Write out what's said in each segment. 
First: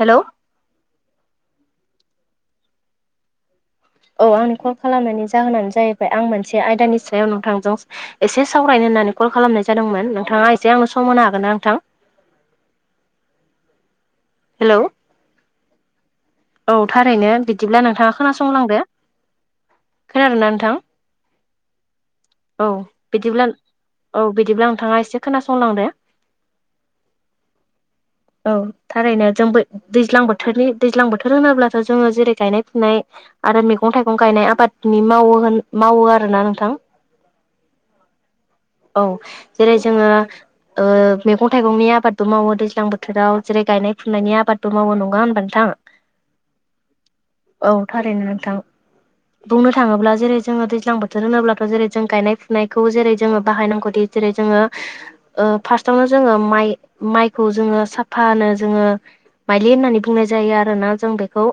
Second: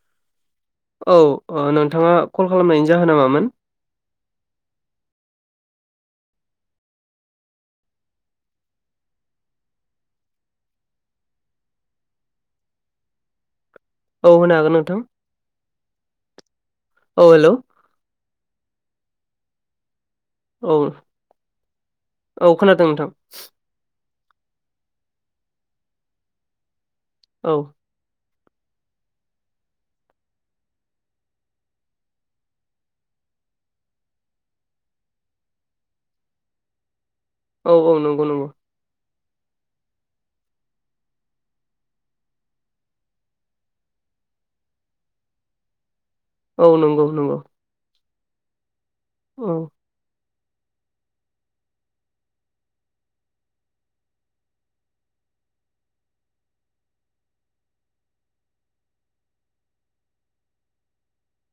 Hello औ ओ नोंथाङा कल खालामनायनि जाहोना मामोन औ आंनि कल खालामनायनि जाहोनानो जाहैबाय आं मोनसे आयदानि सायाव नोंथांजों एसे सावरायनो होननानै कल खालामनाय जादोंमोन नोंथाङा एसे आंनो सम होनो हागोन ना नोंथां [inaudible] औ होनो हागोन हेलौ नोंथां औ थारैनो बिदिब्ला नोंथाङा खोनासंलांदो खोनादों ना औ नोंथां औ खोनादों नोंथां औ बिदिब्ला नोंथाङा एसे खोनासंलांदो औ औ थारैनो जोंबो दैज्लां बोथोरनि दैज्लां बोथोर होनोब्लाथ' जोङो जेरै गायनाय फुनाय आरो मैगं थाइगं गायनाय आबादनि मावो होन मावो आरोना नोंथां औ औ नंगौ नंगौ औ जेरै जोङो ओ मैगं थाइगंनि आबादबो मावो दैज्लां बोथोराव जेरै गायनाय फुनायनि आबादबो मावो नङा होनबा नोथां [inaudible] औ नंगौ नंगौ थारैनो नोंथां बुंनो औ थाङोब्ला जेरै जोङो दैज्लां बोथोर होनोब्लाथ' जेरै जों गायनाय फुनायखौ जेरै जोङो बाहायनांगौ दि जेरै जोङो ओ फास्तावनो जोङो माइ माइखौ जोङो साफानो जोङो माइलि होननानै बुंनाय जायो आरोना जों बेखौ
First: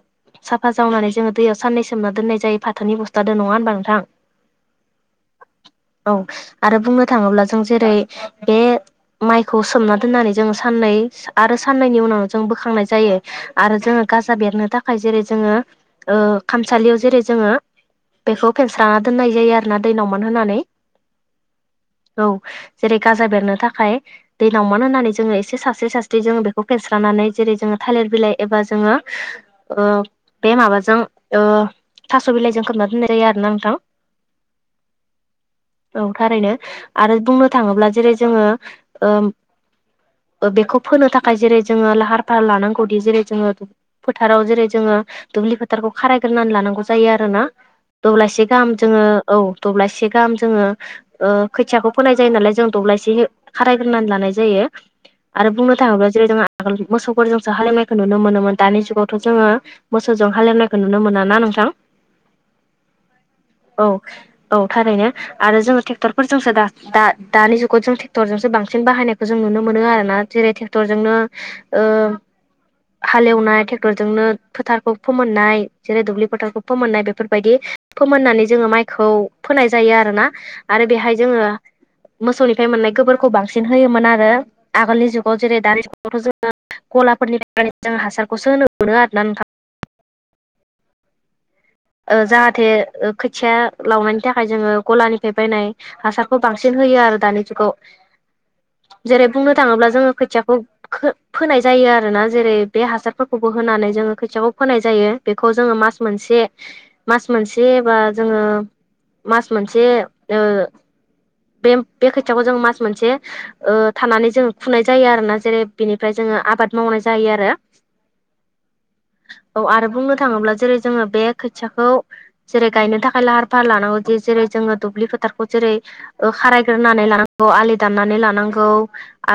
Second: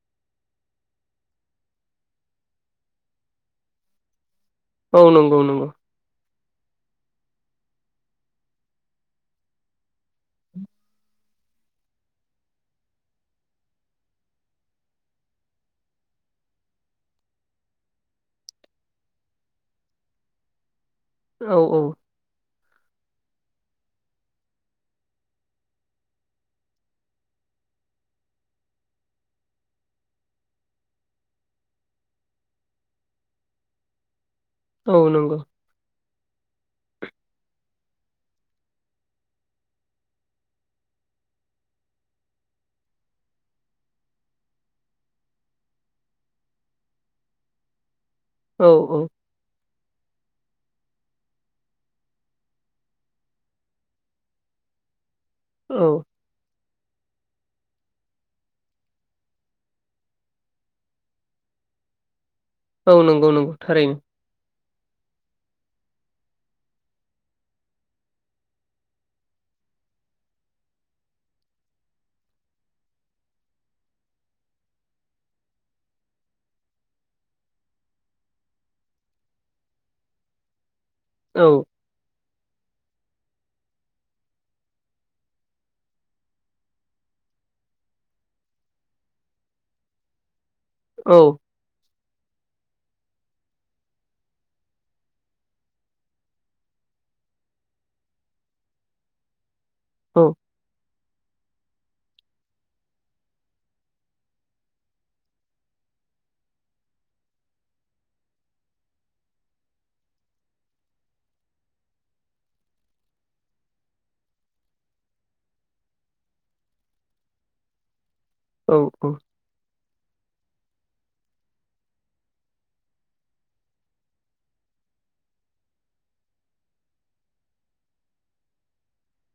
साफा जावनानै जोङो दैयाव साननै सोमना दोननाय जायो फाथोनि बस्थादो नङा होनबा नोंथां औ नंगौ नंगौ औ आरो बुंनो थाङोब्ला जों जेरै बे माइखौ सोमना दोननानै जोङो साननै आरो साननैनि उनाव जों बोखांनाय जायो आरो जोङो गाजा बेरनो थाखाय जेरै जोङो ओ खामसालियाव जेरै जोङो बेखौ फेनस्रना दोननाय जायो आरोना दै नावमान होनानै औ जेरै गाजा बेरनो थाखाय दैनावमान होननानै जोङो एसे सासस्रि सासस्रि जोङो बेखौ फेस्रानानै जेरै जोङो थालिर बिलाइ एबा जोङो ओ बे माबाजों ओ थास' बिलाइजों खोबना दोननाय जायो आरोना नोंथां औ नंगौ औ थारैनो आरो बुंनो थाङोब्ला जेरै जोङो ओ बेखौ फोनो थाखाय जेरै जोङो लाहार फाहार लानांगौदि जेरै जोङो फोथाराव जेरै जोङो दुब्लि फोथारखौ खारायग्रोनानै लानांगौ जायो आरोना दब्लायसे गाहाम जोङो औ दब्लायसे गाहाम जोङो ओ खोथियाखौ फोनाय जायो नालाय जों दब्लायसे खारायग्रानै लानाय जायो आरो बुंनो औ थाङोब्ला जेरै जों आगोल मोसौफोरजोंसो हालेवनायखौ नुनो मोनोमोन दानि जुगावथ' जोङो मोसौजों हालेवनायखौ नुनो मोना ना नोंथां [inaudible] औ नंगौ नंगौ औ थारैनो औ थारैनो आरो जोङो टेग ट्रेक्टर फोरजों दा दा दानि जुगाव जों ट्रेक्टरजोंसो बांसिन बाहायनायखौ जों नुनो मोनो आरोना जेरै टेक्टर जों नो ओ हालेवनाय ट्रेक्टरजोंनो फोथारखौ फोमोननाय जेरै दुब्लि फोथारखौ फोमोननाय बेफोरबायदि फोमोननानै जोङो माइखौ फोनाय जायो आरोना आरो बेहाय औ जोङो मोसौनिफ्राय मोननाय गोबोरखौ बांसिन होयोमोन आरो आगोलनि जुगाव जेरै दानि जुगावथ' जोङो गलाफोरनि थाखाय जों हासारखौसो होनो मोनो आरो ना नोंथां औ ओ जाहाथे खोथिया लावनायनि थाखाय जोङो गलानिफ्राय बायनाय हासारखौ बांसिन होयो आरो दानि जुगाव जेरै बुंनो थाङोब्ला जोङो औ खोथियाखौ फो फोनाय जायो आरोना जेरै बे हासारफोरखौबो होनानै जोङो खोथियाखौ फोनाय जायो बेखौ जोङो मा मास मोनसे मास मोनसे बा जोङो मास मोनसे ओ बे बे खोथियाखौ जों मास मोनसे ओ थानानै जों फुनाय जायो आरोना जेरै बेनिफ्राय जों जो आबाद मावनाय जायो आरो। औ औ औ आरो बुंनो थाङोब्ला जेरै जोङो बे खोथियाखौ जेरै गायनो थाखाय लाहार फाहार लानांगौ जे जेरै जोङो दुब्लि फोथारखौ जेरै खारायग्रोनानै लानांगौ आलि दाननानै लानांगौ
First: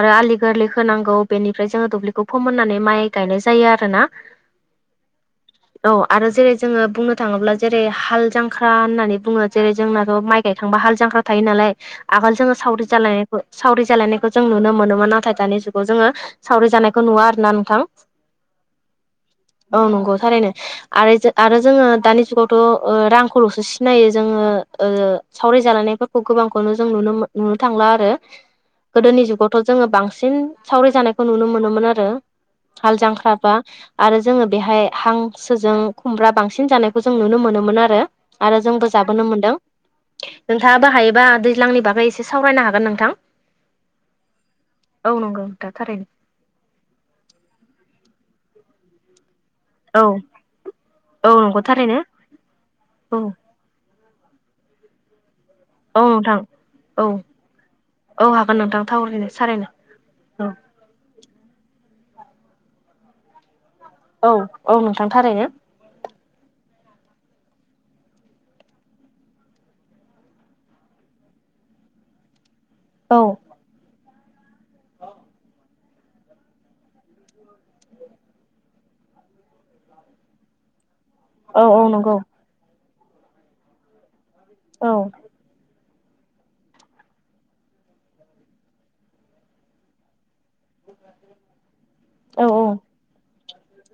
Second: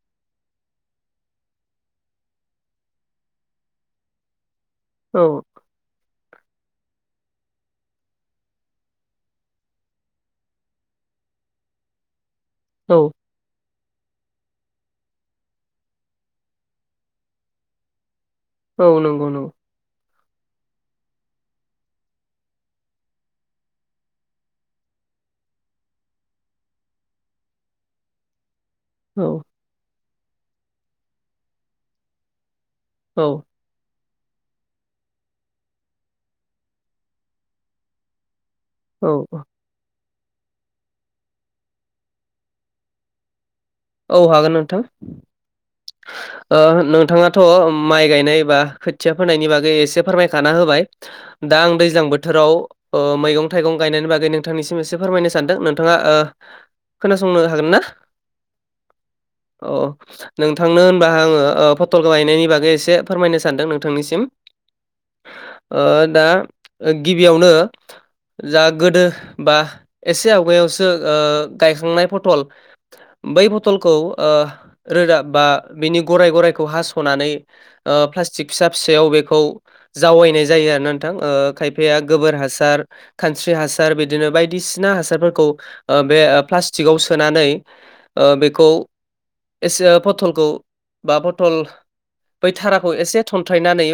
आरो आलि गोरलै होनांगौ बेनिफ्राय जोङो दुब्लिखौ फोमोननानै माइ गायनाय जायो आरो ना। औ आरो जेरै जोङो बुंनो थाङोब्ला जेरै हाल जांख्रा होननानै बुङो जेरै जोंनाथ' माइ गाय थांबा हाल जांख्रा थायो नालाय आगोल जोङो सावरि औ जालायनायखौ सावरि जालायनायखौ जों नुनो मोनोमोन नाथाय दानि जुगाव जोङो सावरि जानायखौ नुवा आरो ना नोंथां। औ नंगौ नंगौ औ नंगौ थारैनो आरो आरो जोङो दानि जुगावथ' रांखौल'सो सिनायो जोङो सावराय जालायनायफोरखौ गोबांखौनो जों नुनो थांला आरो। गोदोनि औ जुगावथ' जोङो बांसिन सावरि जानायखौ नुनो मोनोमोन आरो। हाल औ जांख्राबा आरो जोङो बेहाय हांसोजों खुमब्रा बांसिन जानायखौ जों नुनो मोनोमोन आरो आरो जोंबो औ जाबोनो मोनदों। नोंथाङा बाहायोबा दैज्लांनि बागै एसे सावरायनो हागोन नोंथां। औ हागोन नोंथां औ नंगौ नोंथां थारैनो नोंथाङाथ' माइ गायनाय बा खोथिया फोनायनि बागै औ फोरमायखाना होबाय औ दा नंगौ आं थारैनो दैजां बोथोराव औ मैगं थाइगं गायनायनि बागै आ नोंथांनिसिम एसे फोरमायनो सानदों नोंथाङा औ नोंथां औ खोनासंनो हागोन ना? औ हागोन नोंथां थावरैनो सारायनो अ नोंथांनो होनबा आङो पटल गायनायनि बागै एसे फोरमायनो सानदों नोंथां। औ औ नोंथां थारैनो ओ दा गिबियावनो जा गोदो बा एसे आवगायावसो ओ गायखांनाय फटल औ बै फथलखौ ओ रोदा बा बिनि गराय गरायखौ हास'नानै ओ प्लास्टिक फिसा फिसायाव बेखौ जावायनाय जायो आरोना नों थां ओ औ औ खायफाया नंगौ गोबोर हासार खानस्रि हासार बिदिनो औ बायदिसिना हासारफोरखौ ओ बे प्लास्टिकआव सोनानै ओ बेखौ एसे पथलखौ बा पथल औ बै थाराखौ एसे थन्थ्रायनानै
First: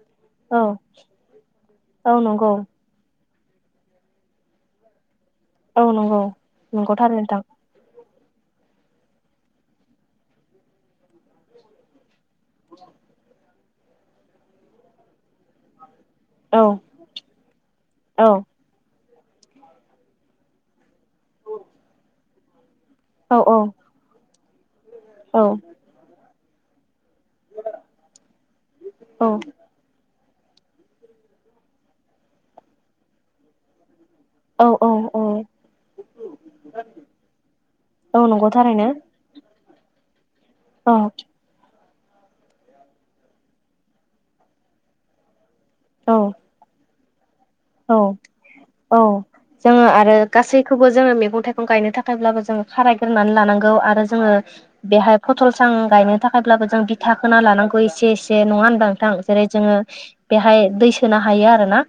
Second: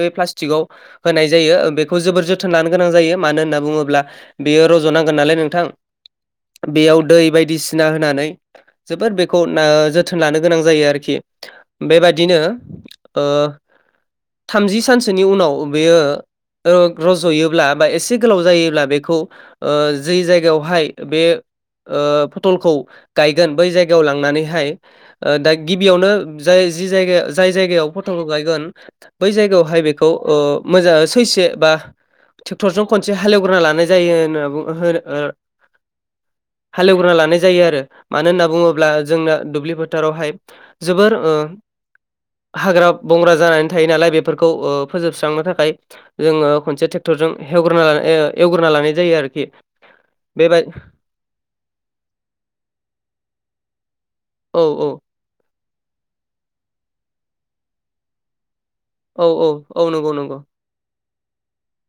औ प्लासटिगाव होनाय जायो बेखौ औ जोबोर नंगौ जोथोन लानो गोनां जायो मानो होनना बुङोब्ला बेयो रज'नांगोन। गोन नालाय नोंथां औ नंगौ नंगौ बेयाव थारैनो दै नोंथां बायदिसिना होनानै जोबोर बेखौ ओ जोथोन लानो गोनां जायो आरोखि बेबादिनो ओ थामजि सानसोनि उनाव बेयो औ रज'योब्ला बा एसे औ गोलाव जायोब्ला बेखौ ओ जै जायगायावहाय बे ओ फटलखौ औ गायगोन औ बै जायगायाव लांनानैहाय ओ औ दा गिबियावनो जाय जि जाय जाय फथलखौ गायगोन बै जायगायावहाय बेखौ ओ मोजा सैसे बा ट्रेक्टर जों खनसे हालेवग्रोना लाना औ औ औ हालेवग्रोना लानाय जायो आरो। औ मानो होनना नंगौ थारैनो बुङोब्ला जोंना दुब्लि फोथारावहाय औ जोबोर ओ हाग्रा-बंग्रा जानानै थायो नालाय बेफोरखौ फोजोबस्रांनो थाखाय औ जोङो खनसे थेक्टरजों हेवग्रोना ला औ ओ एवग्रो औ जोङो आरो गासैखौबो जोङो मैगं-थाइगं गायनो थाखायब्लाबो जोङो खाराय नानै लानांगौ आरो जोङो औ औ बेहाय फथल सां गायनो थाखायब्लाबो जों बिथा खोना लानांगौ एसे एसे नङा होन नोंथां औ जेरै औ जोङो औ नंगौ नंगौ बेहाय दै सोनो हायो आरोना।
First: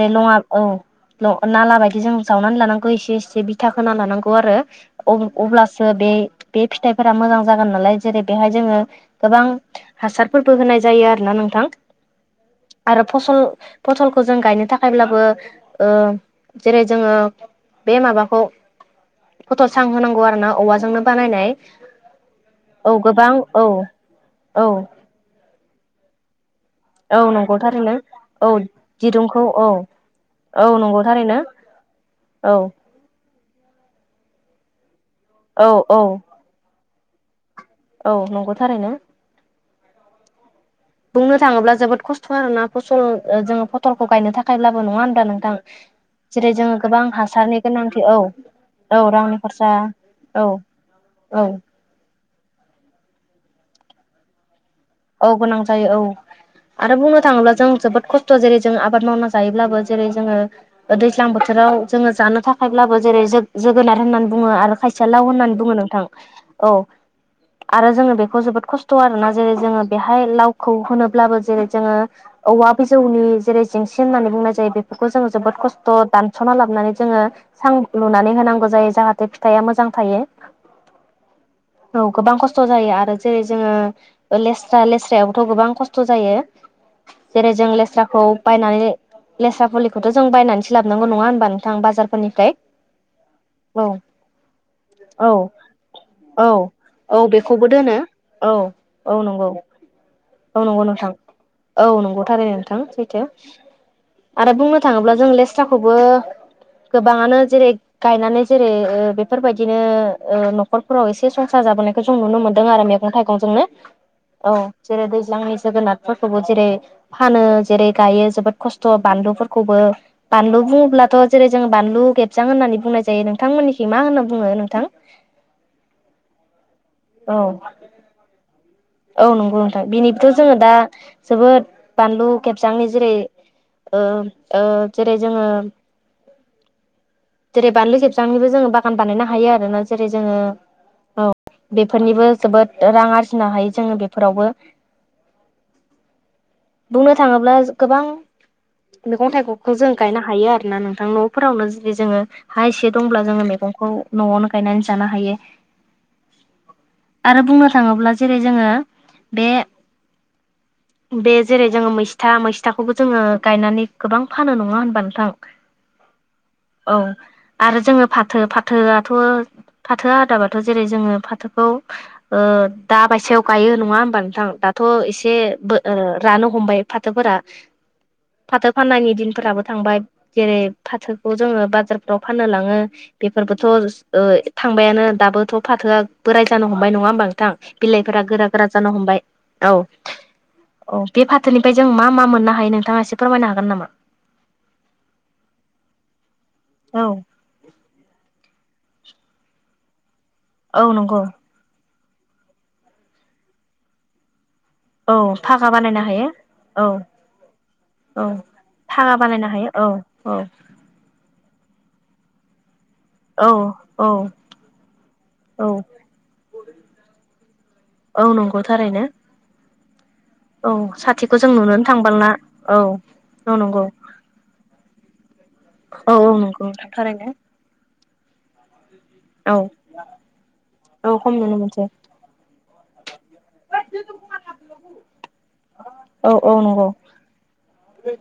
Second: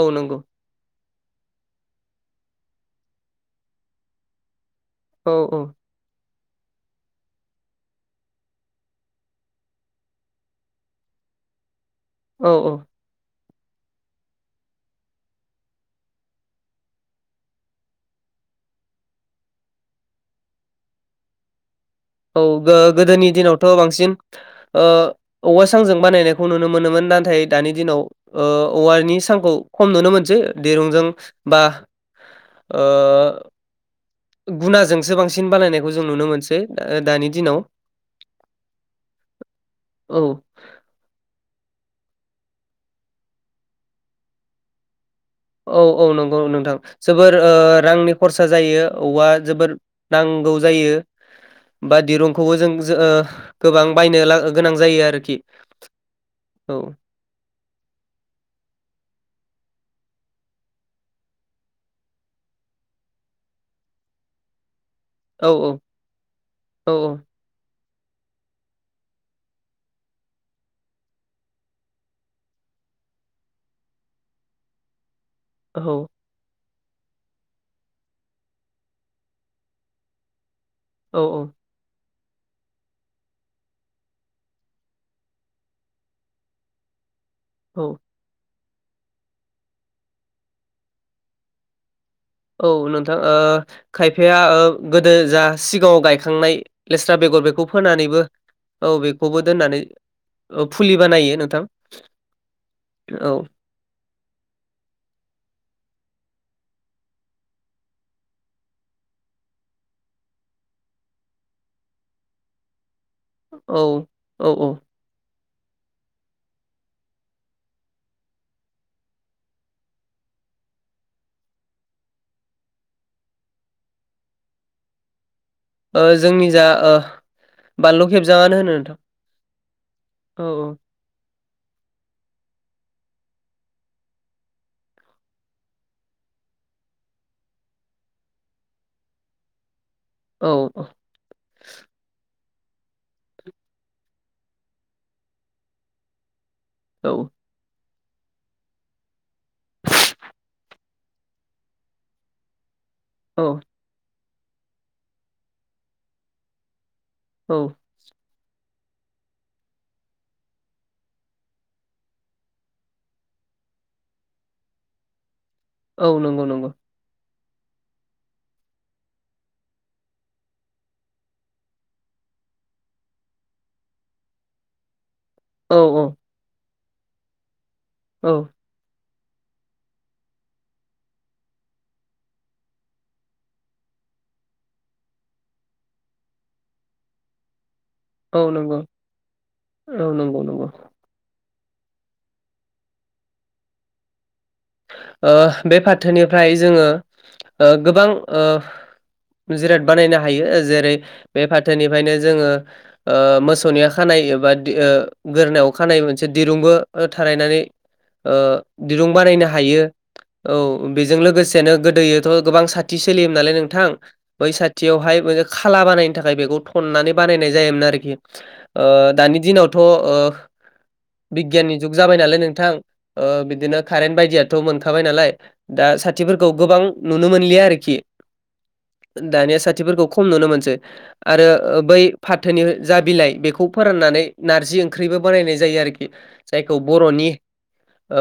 औ लङा नंगौ औ नाला बायदि जों जाव नानै लानांगौ इसे इसे बिथा खोना लानांगौ आरो अ औ अब्लासो बे बे फिथाइफोरा मोजां जागोन नालाय जेरै बेहाय जोङो गोबां हासारफोरबो होनाय जायो आरोना नोंथां। औ औ आरो फसल फसलखौ जों गायनो था खायब्लाबो ओ जेरै जोङो बे माबाखौ फथ' सां होनांगौ आरो ना औवाजोंनो बानायनाय औ ओ औ गोदोनि गोबां औ दिनावथ' बांसिन औ ओ औवा सांजों बानायनाय खौ नुनो मोनोमोन औ नाथाय नंगौ दानि थारैनो दिनाव ओ औ औवानि दिरुंखौ सांखौ औ खम नुनो मोनसै औ नंगौ दिरुंजों थारैनो बा औ ओ गुनाजोंसो बांसिन औ बानायनायखौ औ जों नुनो मोनसै दानि दिनाव। औ नंगौ थारैनो औ बुंनो थाङोब्ला जोबोद खस्थ' आरोना फसल ओ जोङो फथलखौ गायनो थाखाय लाबो नङा होन औ औ नंगौ नोंथां जोबोर ओ हासारनि गोनांथि रांनि औ खरसा जायो औ औवा रांनि खरसा जोबोर औ नांगौ जायो औ बा दिरुंखौबो जों जो ओ गोबां बायनो ला गोनां जायो औ आरोखि गोनां जायो औ औ आरो बुंनो थाङोब्ला जों जोबोद खस्थ' जेरै जों आबाद मावना जायोब्लाबो जेरै जोङो दैज्लां बोथोराव जोङो जानो थाखायब्लाबो जेरै जो जोगोनार होननानै बुङो आरो खाय सेया लाव औ होननानै बुङो नोंथां औ आरो जोङो बेखौ जोबोद खस्थ' आरोना जेरै जोङो बेहाय लावखौ होनोब्लाबो जेरै जोङो औवा बिजौनि जेरै जेंसि होननानै बुंनाय जायो बेफोरखौ जोङो जोबोद औ कस्थ दानस'ना ला नानै जोङो सां लुनानै होनांगौ जायो जाहाथे फिथाइया मोजां थायो। औ औ औ गोबां खस्थ' जायो आरो जेरै जोङो लेस स्रा लेस्रायावथ' गोबां खस्थ' जायो जेरै जों औ लेस्राखौ बायनानै लेस्रा फुलिखौथ' जों बायनानैसो लाबनांगौ नङा होनोमबा नोंथां बाजार औ नोंथां ओ खायफाया ओ गोदो औ जा सिगाङाव औ गायखांनाय औ लेस्रा बेगर बेगर बेखौबो बेखौ दोनो फोनानैबो औ बेखौबो दोननानै औ ओ नंगौ फुलि नोंथां बानायो नोंथां औ नंगौ थारै नोंथां सैथो औ आरो बुंनो थाङोब्ला जों लेस्राखौबो गोबाङानो जेरै गायनानै जेरै बेफोरबायदिनो ओ न'खरफोराव एसे संसार जाबो जों नुनो मोनदों आरो मैगं थाइगं जोंनो औ औ जेरै दैज्लांनि जोगोनारफोरखौबो जेरै फानो जेरै गायो जोबोद खसथ' बानलुफोरखौबो बानलु बुङोब्लाथ' जेरै जों बानलु खेबसां होननानै बुंनाय जायो नोंथांमोननिखि मा होनना बुङो नोंथां। [inaudible] ओ जोंनि जा ओ औ बानलु खेबजाङानो होनो। नोंथां औ नंगौ नोंथां बेनिबोथ' औ जोङो दा जोबोद बानलु खेबजांनि जेरै जेरै ओ ओ जोङो जेरै बानलु खेबजांनिबो जोङो बागान बानायनो हायो आरोना। जेरै जोङो औ बेफोरनिबो जोबोद रां आरजिनो हायो जोङो बेफोरावबो बुंनो औ थाङोब्ला गोबां मैगं थाइगंखौ जों गायनो हायो आरोना नों न'फोरावनो जुदि जोङो हा एसे दंब्ला जोङो औ मैगंखौ न'यावनो गायनानै जानो हायो आरो औ बुंनो थाङोब्ला जेरै जोङो बे बे जेरै जोङो मैसथा मैसथाखौबो जोङो गायनानै गोबां फानो नङा होनबा नोंथां। औ नंगौ नंगौ औ आरो जोङो फाथो फाथोयाथ' फाथो आदाबाथ' जेरै जोङो फाथोखौ दाबायसेयाव गायो नङा होमबा नोंथां? दा थ' एसे औ औ रानो हमबाय फाथोफोरा औ फाथो फाननायनि फोराबो थांबाय जेरै फाथोखौ जोङो बाजारफ्राव फाननो लाङो बेफोरबोथ' ओ थांबायानो दाबोथ' फाथोया बोराय जानो हमबाय नङा होमबा नोंथां बिलाइफोरा औ गोरा गोरा नंगौ जानो हमबाय औ नंगौ नंगौ औ बे फाथोनिफ्राय जों मा मा मोननो हायो नोंथाङा एसे फोरमायनो हागोन नामा? ओ बे फाथोनिफ्राय जोङो औ ओ गोबां ओ जिराद बानायनो हायो औ जेरै नंगौ बे फाथोनि खायनो जोङो ओ मोसौनिया खानाय एबा ओ औ फागा गोरोनाव खानाय बानायनो मोनसे हायो दिरुंबो औ थारायनानै औ ओ दिरुं फागा बानायनो हा हायो यो औ औ बेजों लोगोसेनो गोदोथ' गोबां सा थि सोलियोमोन औ नालाय नोंथां औ बै साथियावहाय औ खाला बानायनो थाखाय बेखौ थननानै बानायनाय जायोमोन आरो रोखि औ नंगौ ओ थारैनो दानि दिनावथ' ओ औ साथिखौ जों बिगियाननि नुनोनो जुग जाबाय थांबांला नालाय नोंथां औ ओ औ बिदिनो नंगौ कारेन्ट बायदिया मोनखाबाय नालाय दा औ औ साथिफोरखौ नंगौ गोबां नोंथां थारैनो नुनो मोनलिया आरोखि दानिया औ साथिफोरखौ खम नुनो मोनसै औ खम नुनो आरो मोनसै बै फाथोनि जा बिलाइ बेखौ फोराननानै नारजि ओंख्रिबो बानायनाय जायो आरोखि औ औ जायखौ नंगौ बर'नि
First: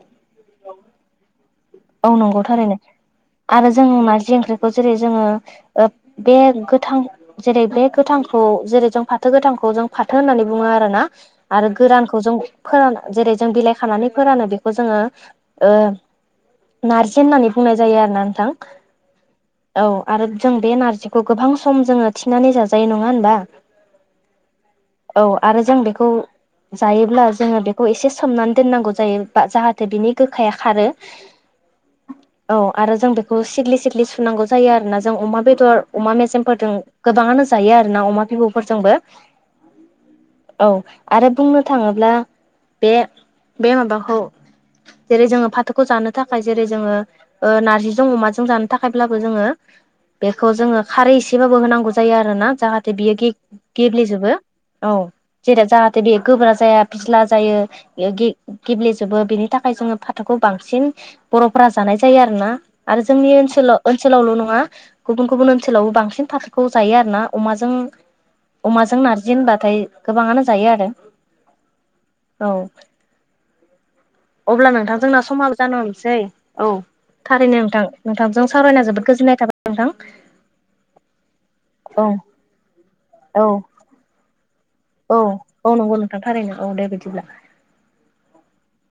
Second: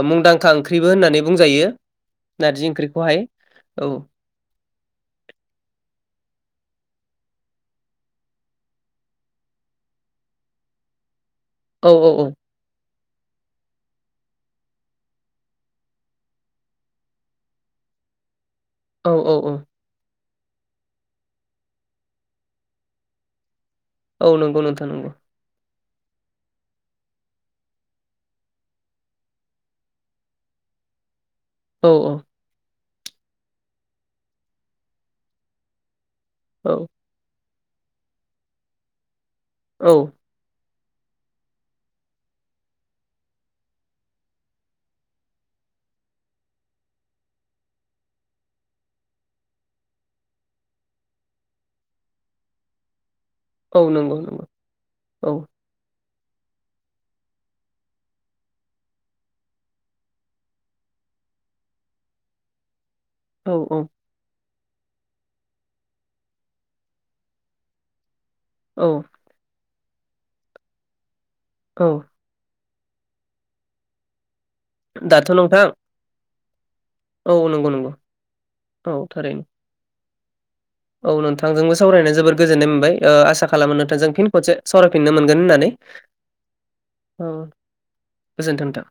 मुंदांखा ओंख्रिबो होननानै बुंजायो औ नंगौ नारजि थारैनो ओंख्रिखौहाय आरो जों औ नारजि ओंख्रिखौ जेरै जोङो ओ बे गोथां जेरै बे गोथांखौ जेरै जों फाथो गोथांखौ जों फाथो होननानै बुङो आरोना आरो औ औ गोरानखौ औ जों फोरान जेरै जों बिलाइ खानानै फोरानो बेखौ जोङो ओ नारजि होननानै बुंनाय जायो आरोना नोंथां औ औ औ आरो जों बे नारजिखौ गोबां सम जोङो थिनानै जाजायो नङा होनबा औ नंगौ नोंथां नंगौ खौ जायोब्ला जोङो बेखौ एसे सोमनानै दोननांगौ जायो बा जाहाथे बिनि गोखाया खारो औ औ आरो जों बेखौ सिगलि सिगलि सुनांगौ जायो आरोना जों अमा बेदर अमा औ मेजेमफोरजों गोबाङानो जायो आरोना अमा बिबुफोरजोंबो औ औ आरो बुंनो थाङोब्ला बे बे माबाखौ जेरै जोङो फाथो खौ जानो थाखाय जेरै जोङो ओ नार्जिजों अमाजों जानो थाखायब्लाबो जोङो बेखौ जोङो खारै एसेबाबो होनांगौ जायो आरो ना जाहाथे बियो गे औ नंगौ गेब्लेजोबो नंगौ औ जेरै जाहा बे गोबरा जाया फिस्ला जायो गे गेब्लेजोबो बेनि थाखाय जोङो फाथोखौ बांसिन बर'फोरा जानाय जायो आरोना आरो जोंनि औ औ ओनसोलाव ओनसोलावल' नङा गुबुन गुबुन ओनसोलावबो बांसिन फाथोखौ जायो आरो ना अमाजों औ अमाजों नार्जि होनबाथाय गोबाङानो जायो आरो औ औ अब्ला नोंथां जोंना दाथ' समाबो नोंथां जानो हमसै औ औ थारैनो नंगौ नोंथां नंगौ नोंथांजों सावरायना औ जोबोद थारैनो गोजोननाय थाबाय नोंथां औ नोंथांजोंबो औ सावरायनाय जोबोद गोजोननाय मोनबाय ओ आसा औ खालामो नोंथांजों फिन खनसे सावरायफिननो औ मोनगोन होननानै औ नंगौ नोंथां थारैनो औ दे बिदिब्ला। औ गोजोन्थों नोंथां